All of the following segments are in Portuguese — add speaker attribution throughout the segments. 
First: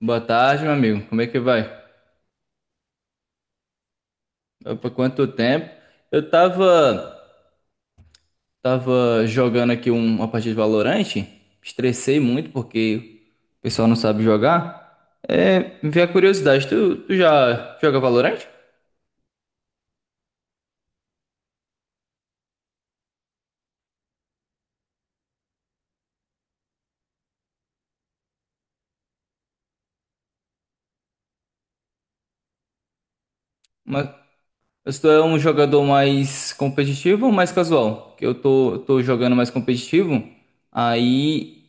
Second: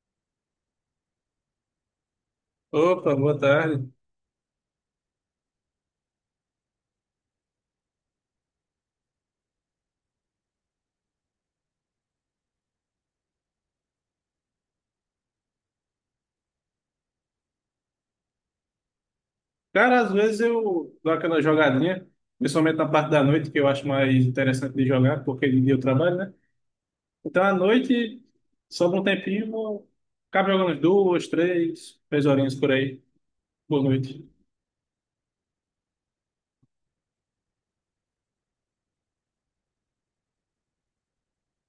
Speaker 1: Boa tarde, meu amigo. Como é que vai?
Speaker 2: Opa, boa tarde.
Speaker 1: Opa, quanto tempo? Eu tava, tava jogando aqui uma partida de Valorant, estressei muito porque o pessoal não sabe jogar. É, me veio a curiosidade, tu já joga Valorant?
Speaker 2: Cara, às vezes eu dou aquela jogadinha, principalmente na parte da noite, que eu acho mais interessante de jogar, porque de dia eu trabalho, né? Então à noite, sobra um tempinho, vou ficar jogando umas duas, três horinhas por aí. Boa
Speaker 1: Mas
Speaker 2: noite.
Speaker 1: mas tu é um jogador mais competitivo ou mais casual? Eu tô jogando mais competitivo, aí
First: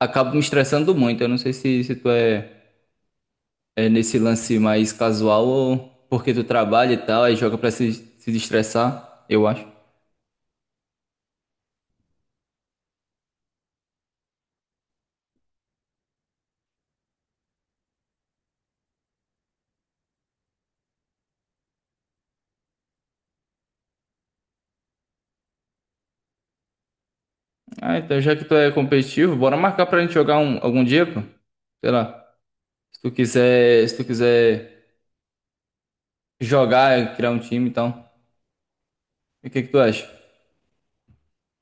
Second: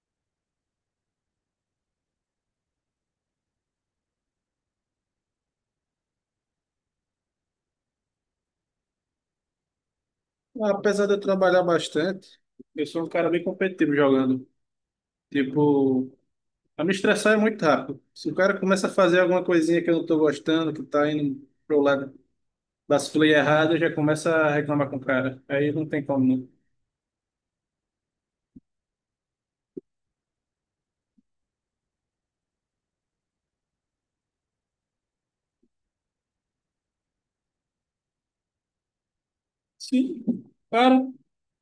Speaker 1: acabo me estressando muito. Eu não sei se tu é é, nesse lance mais casual ou porque tu trabalha e tal, aí joga pra se, se destressar, eu acho.
Speaker 2: Apesar de eu trabalhar bastante, eu sou um cara bem competitivo jogando. Tipo, a me estressar é muito rápido. Se o cara começa a fazer alguma coisinha que eu não tô gostando, que tá indo pro lado, vacilei errado, eu já começa a reclamar com o cara. Aí não tem como, não.
Speaker 1: Ah, então já que tu é competitivo, bora marcar pra gente jogar algum dia, pô. Sei lá. Se tu quiser jogar, criar um time e tal. E o que que tu acha?
Speaker 2: Sim, claro.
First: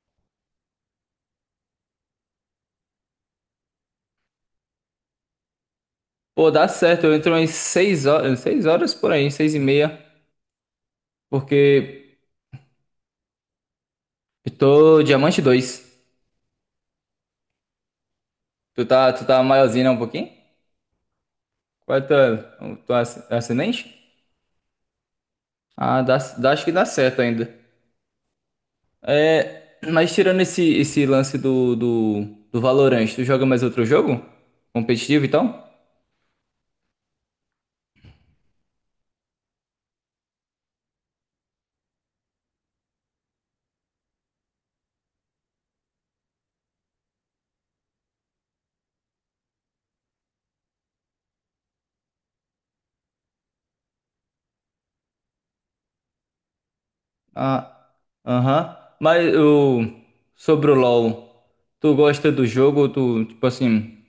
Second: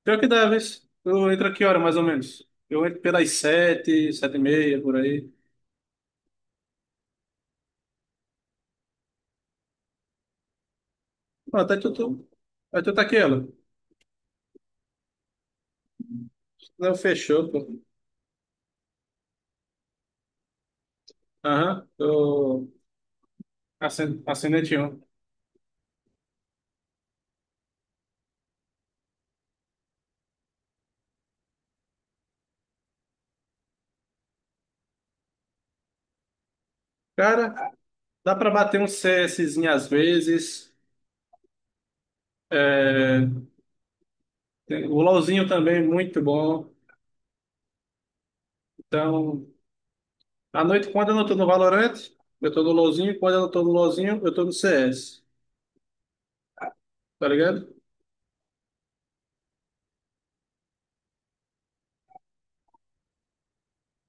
Speaker 2: Pior que deves. Tu entra que hora, mais ou menos? Eu entro pelas sete, 7h30, por aí.
Speaker 1: Pô, dá certo, eu entro umas 6 horas por aí, 6 e meia,
Speaker 2: Pronto,
Speaker 1: porque
Speaker 2: aí tu tá aqui, ela.
Speaker 1: eu tô diamante dois.
Speaker 2: Não, fechou, pô.
Speaker 1: Tu tá maiorzinho né, um pouquinho?
Speaker 2: Aham,
Speaker 1: Qual é a
Speaker 2: tô
Speaker 1: tua ascendente?
Speaker 2: assinante um.
Speaker 1: Ah, dá, acho que dá certo ainda. É, mas tirando esse lance do Valorant, tu joga mais outro jogo? Competitivo e tal?
Speaker 2: Cara, dá pra bater um CSzinho às vezes. É, o LoLzinho também, muito bom. Então, à noite, quando eu não tô no Valorant, eu tô no LoLzinho. Quando eu não tô no LoLzinho, eu tô no CS. Tá ligado?
Speaker 1: Ah, aham. Sobre o LoL, tu gosta do jogo? Tu, tipo assim,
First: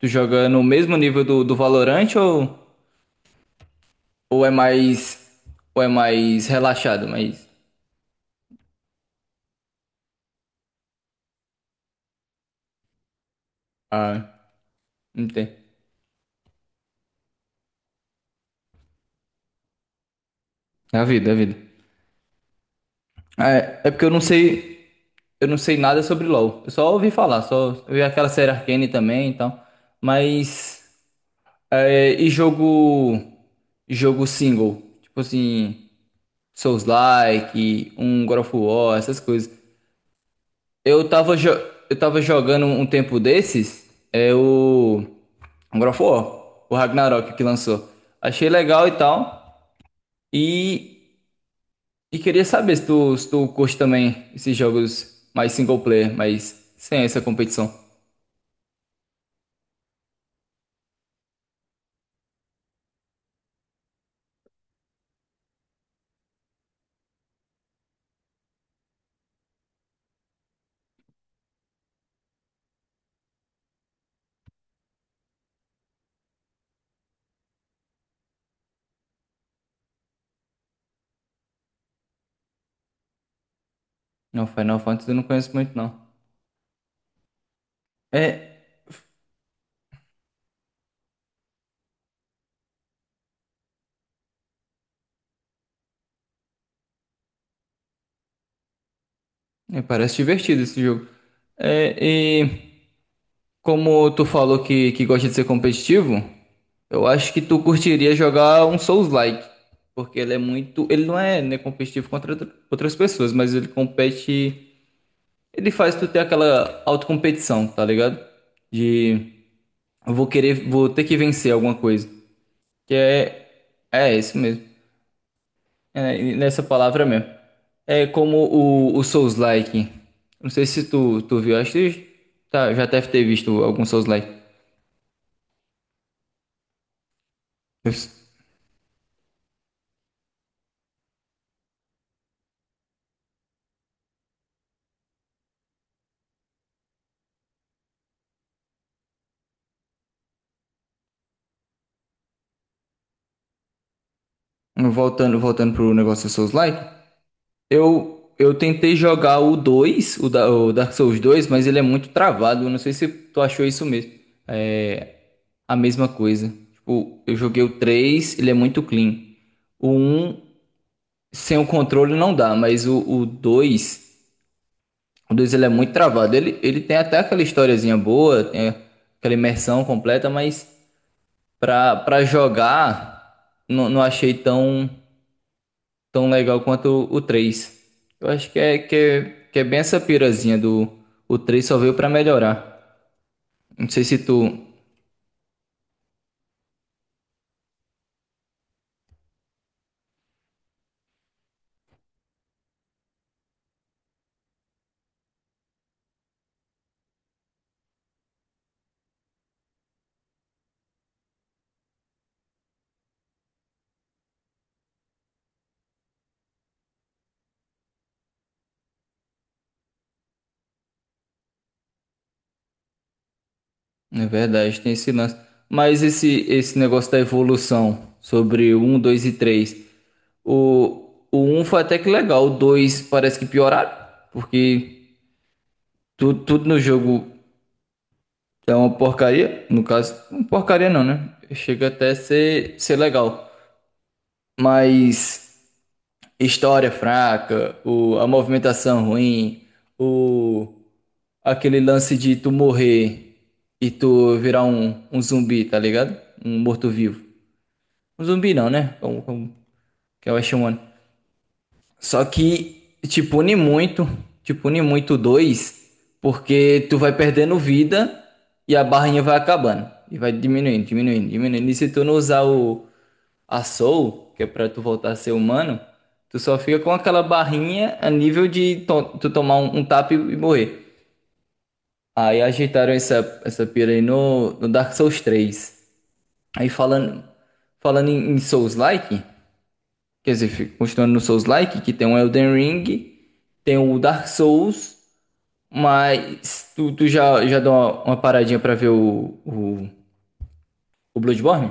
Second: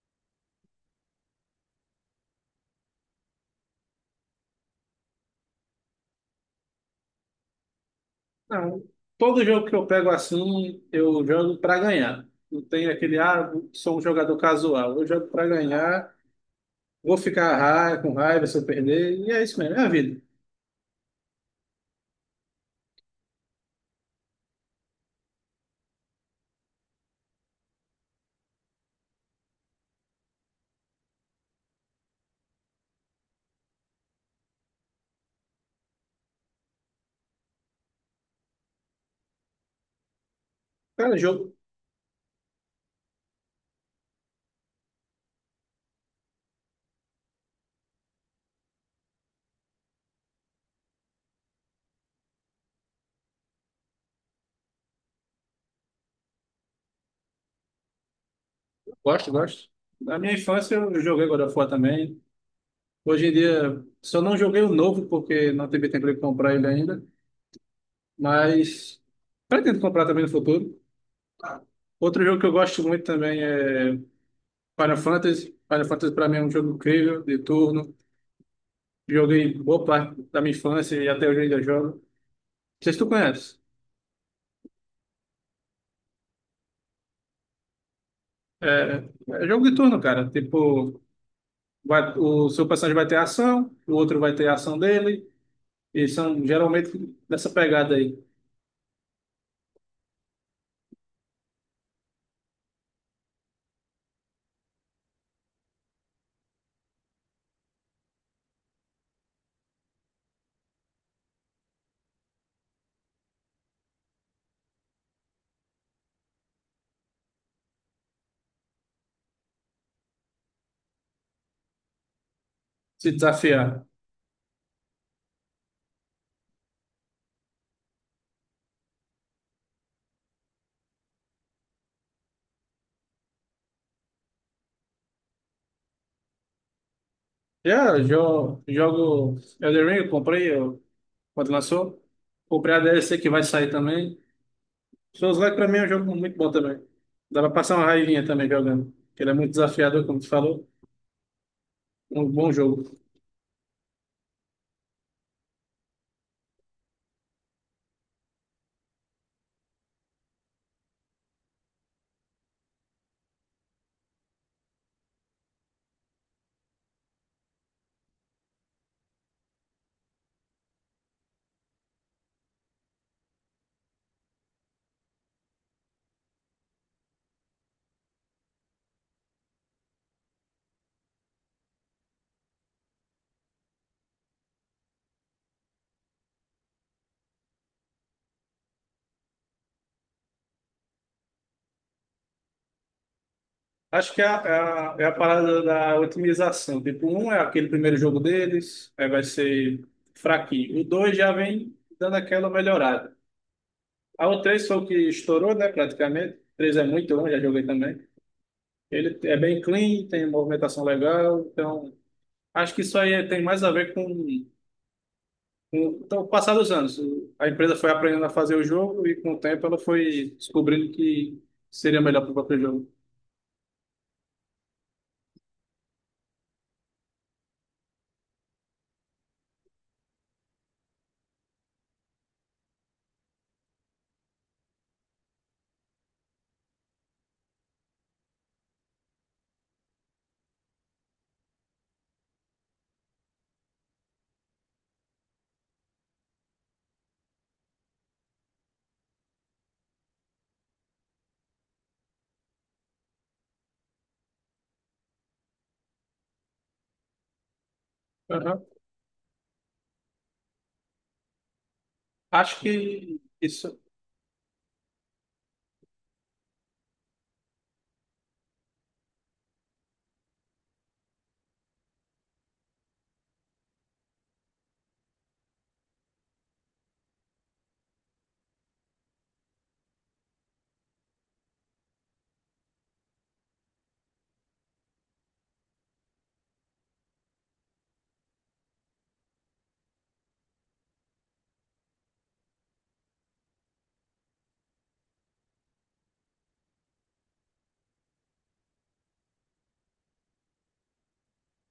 Speaker 1: tu joga no mesmo nível do Valorant ou é ou é mais relaxado? Mais
Speaker 2: Não. Todo jogo que eu pego assim, eu jogo para ganhar. Não tem aquele, ah, sou um jogador
Speaker 1: ah,
Speaker 2: casual. Eu jogo para
Speaker 1: entendi.
Speaker 2: ganhar, vou ficar com raiva se eu perder, e é isso mesmo, é a vida.
Speaker 1: É a vida, é a vida. É, é porque eu não sei nada sobre LoL. Eu só ouvi falar, só eu vi aquela série Arcane também e tal. Mas é, e jogo. Jogo single. Tipo assim. Souls-like, um God of War, essas coisas. Eu
Speaker 2: Cara,
Speaker 1: tava, jo-
Speaker 2: jogo,
Speaker 1: eu tava jogando um tempo desses. É o. Um God of War. O Ragnarok que lançou. Achei legal e tal. E. E queria saber se tu curte também esses jogos mais single player, mas sem essa competição.
Speaker 2: gosto, gosto. Na minha infância eu joguei God of War também. Hoje em dia, só não joguei o novo, porque não tive tempo de comprar ele ainda, mas pretendo comprar também no futuro. Outro jogo que eu gosto muito também é Final Fantasy. Final Fantasy para mim é um jogo incrível, de turno. Joguei boa parte da minha infância e até hoje ainda jogo. Não sei se tu conhece.
Speaker 1: Não, Final Fantasy eu não conheço muito, não. É.
Speaker 2: É, é jogo de turno, cara. Tipo, o seu personagem vai ter ação, o outro vai ter a ação dele, e são geralmente dessa pegada aí,
Speaker 1: É, parece divertido esse jogo. É, como tu falou que gosta de ser competitivo, eu acho que tu curtiria jogar um Souls-like, porque ele não é, né, competitivo contra outras pessoas, mas ele compete, ele faz tu ter aquela autocompetição, tá ligado? De eu vou querer, vou ter que vencer alguma coisa, que
Speaker 2: se
Speaker 1: é
Speaker 2: desafiar.
Speaker 1: é isso mesmo. É nessa palavra mesmo. É como o Souls-like. Não sei se tu, tu viu, acho que tá, já deve ter visto algum Souls-like.
Speaker 2: Jogo Elden Ring, eu comprei quando lançou. Comprei a DLC que vai sair também. Souls Like pra mim é um jogo muito bom também. Dá pra passar uma raivinha também jogando. Ele é muito desafiador, como tu falou. Um bom jogo.
Speaker 1: Voltando pro negócio do Souls-like, eu tentei jogar o 2, o Dark Souls dois, mas ele é muito travado. Eu não sei se tu achou isso mesmo. É a mesma coisa. Tipo, eu joguei o 3, ele é muito clean. O um sem o controle não dá, o 2, o 2 ele é muito travado. Ele tem até aquela historiazinha boa, tem aquela imersão completa, mas pra jogar, não achei tão legal quanto o 3. Eu acho que é bem essa pirazinha do. O 3 só veio pra melhorar. Não sei
Speaker 2: Acho
Speaker 1: se
Speaker 2: que é a, é
Speaker 1: tu.
Speaker 2: a, é a parada da otimização. Tipo, um é aquele primeiro jogo deles, aí vai ser fraquinho. O dois já vem dando aquela melhorada. A o três foi o que estourou, né, praticamente. O três é muito bom, já joguei também. Ele é bem clean, tem movimentação legal, então acho que isso aí tem mais a ver com então, o passar dos anos. A empresa foi aprendendo a fazer o jogo e com o tempo ela foi descobrindo que seria melhor para o próprio jogo.
Speaker 1: É verdade, tem esse lance. Mas esse negócio da evolução sobre o 1, 2 e 3. O um foi até que legal. O 2 parece que pioraram. Porque tudo no jogo é uma porcaria. No caso, porcaria não, né? Chega até a ser legal. Mas história fraca, o, a movimentação ruim, o, aquele lance de tu morrer e tu virar um zumbi, tá ligado? Um morto-vivo. Um zumbi
Speaker 2: Aham.
Speaker 1: não, né? Como, como que eu chamando. Só
Speaker 2: Acho
Speaker 1: que
Speaker 2: que isso.
Speaker 1: te pune muito o dois, porque tu vai perdendo vida e a barrinha vai acabando. E vai diminuindo, diminuindo, diminuindo. E se tu não usar a Soul, que é pra tu voltar a ser humano, tu só fica com aquela barrinha a nível tu tomar um tapa e morrer. Aí ajeitaram essa pira aí no Dark Souls três. Aí falando, falando em Souls-like, quer dizer, continuando no Souls-like, que tem um Elden Ring, tem o Dark Souls, mas já deu uma paradinha pra ver o Bloodborne?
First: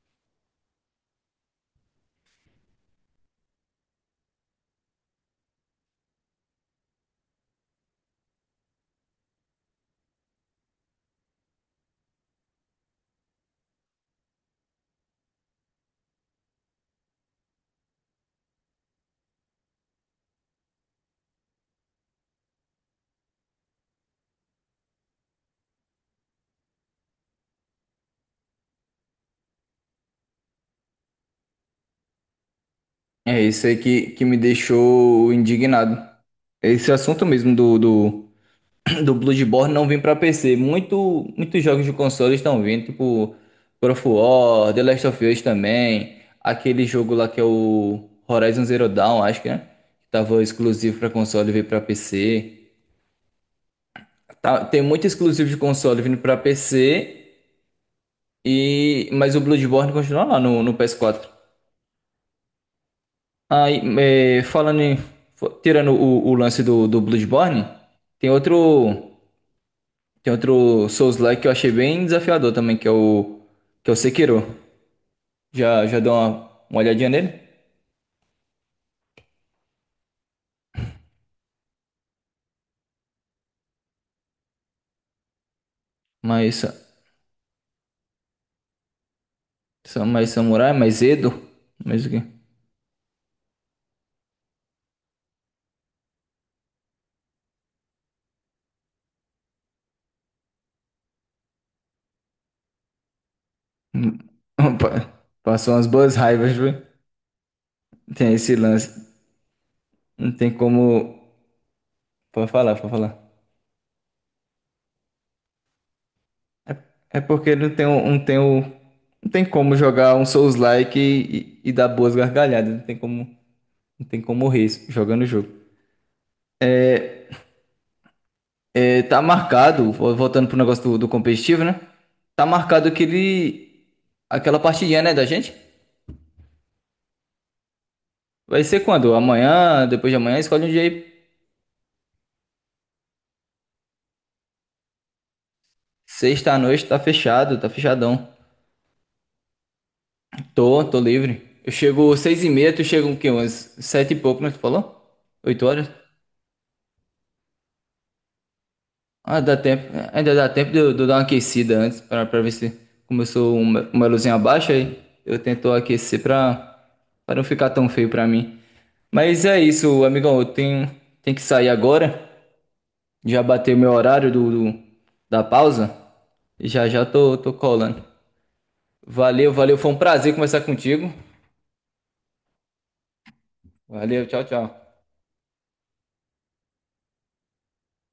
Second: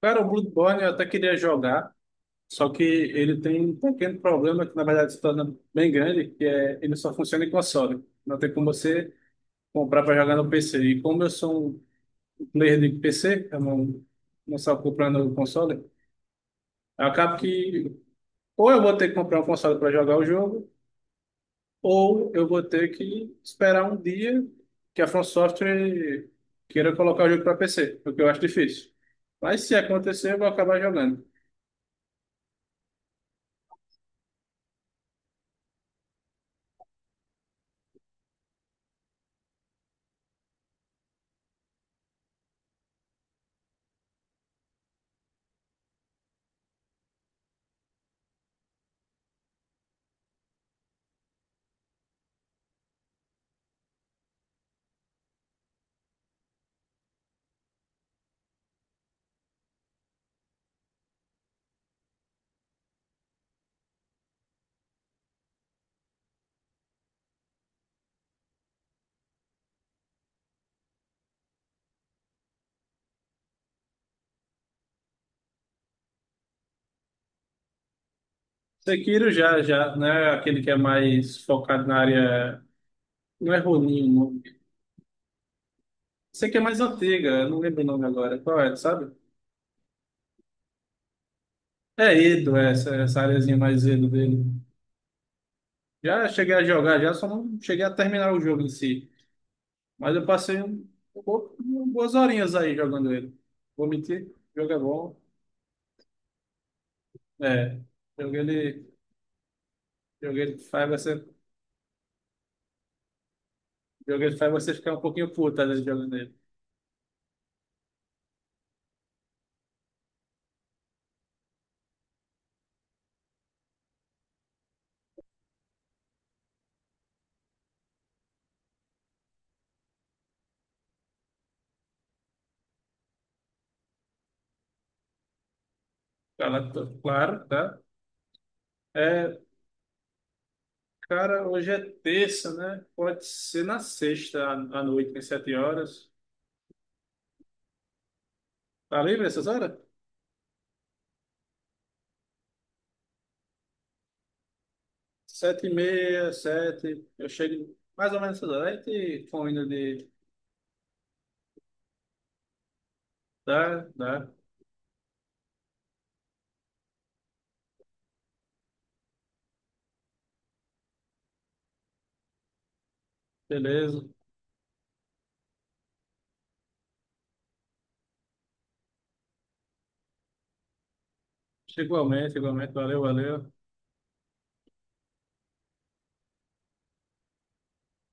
Speaker 2: Cara, o Bloodborne eu até queria jogar, só que ele tem um pequeno problema que na verdade se torna bem grande, que é ele só funciona em console. Não tem como você comprar para jogar no PC. E como eu sou um player de PC, eu não, não só comprando o console, eu acabo que ou eu vou ter que comprar um console para jogar o jogo, ou eu vou ter que esperar um dia que a From Software queira colocar o jogo para PC, o que eu acho difícil. Mas se acontecer, eu vou acabar jogando.
Speaker 1: É isso aí que me deixou indignado. Esse assunto mesmo do Bloodborne não vem pra PC. Muitos jogos de console estão vindo, tipo God of War, The Last of Us também, aquele jogo lá que é o Horizon Zero Dawn, acho que, né? Que tava exclusivo pra console e veio pra PC. Tá- tem muito exclusivo de console vindo pra PC, e mas o Bloodborne continua lá no PS4. Aí, é, tirando o lance do, do Bloodborne, tem outro. Tem outro Souls-like que eu achei bem desafiador também, que é o Sekiro. Já deu uma olhadinha nele?
Speaker 2: Já, né? Aquele que é mais focado na área. Não é Ronin o nome? Sei que é
Speaker 1: Mais,
Speaker 2: mais antiga, eu não lembro o nome agora. Qual é, sabe?
Speaker 1: mais samurai, mais Edo. Mais o
Speaker 2: É
Speaker 1: quê?
Speaker 2: Edo, é essa areazinha mais Edo dele. Já cheguei a jogar, já só não cheguei a terminar o jogo em si. Mas eu passei um bo- boas horinhas aí jogando ele. Vou
Speaker 1: Hum,
Speaker 2: mentir, o jogo é bom.
Speaker 1: Passou umas boas raivas, viu?
Speaker 2: É,
Speaker 1: Tem
Speaker 2: joguei
Speaker 1: esse lance.
Speaker 2: ele,
Speaker 1: Não
Speaker 2: joguei
Speaker 1: tem
Speaker 2: ele faz
Speaker 1: como.
Speaker 2: essa.
Speaker 1: Pode falar, pode falar.
Speaker 2: Jogo ele faz você ficar um pouquinho puto às vezes jogando ele.
Speaker 1: É porque não tem como jogar um Souls-like e dar boas gargalhadas. Não tem como, não tem como morrer jogando o jogo. É, tá marcado, voltando pro negócio do competitivo, né? Tá marcado aquela partidinha, né, da gente?
Speaker 2: Ela- Claro, tá?
Speaker 1: Vai ser quando?
Speaker 2: É,
Speaker 1: Amanhã, depois de amanhã, escolhe um dia aí.
Speaker 2: cara, hoje é terça, né? Pode ser na sexta à noite, às 7h.
Speaker 1: Sexta à noite, tá fechado, tá fechadão.
Speaker 2: Tá livre essas horas?
Speaker 1: Tô livre. Eu chego seis e meia, tu chega o quê? Umas sete e pouco, né? Tu falou? Oito
Speaker 2: Sete e
Speaker 1: horas?
Speaker 2: meia, sete. Eu chego mais ou menos essas horas. Aí te
Speaker 1: Ah, dá
Speaker 2: combina
Speaker 1: tempo.
Speaker 2: de...
Speaker 1: Ainda dá tempo de eu dar uma aquecida antes, pra ver se começou
Speaker 2: Tá,
Speaker 1: uma
Speaker 2: tá.
Speaker 1: luzinha baixa aí. Eu tento aquecer pra não ficar tão feio pra mim. Mas é isso, amigão. Tenho que sair agora. Já bateu meu
Speaker 2: Beleza.
Speaker 1: horário da pausa. E já já tô colando. Valeu, valeu. Foi um prazer conversar contigo.
Speaker 2: Igualmente, igualmente. Valeu, valeu.
Speaker 1: Valeu, tchau, tchau.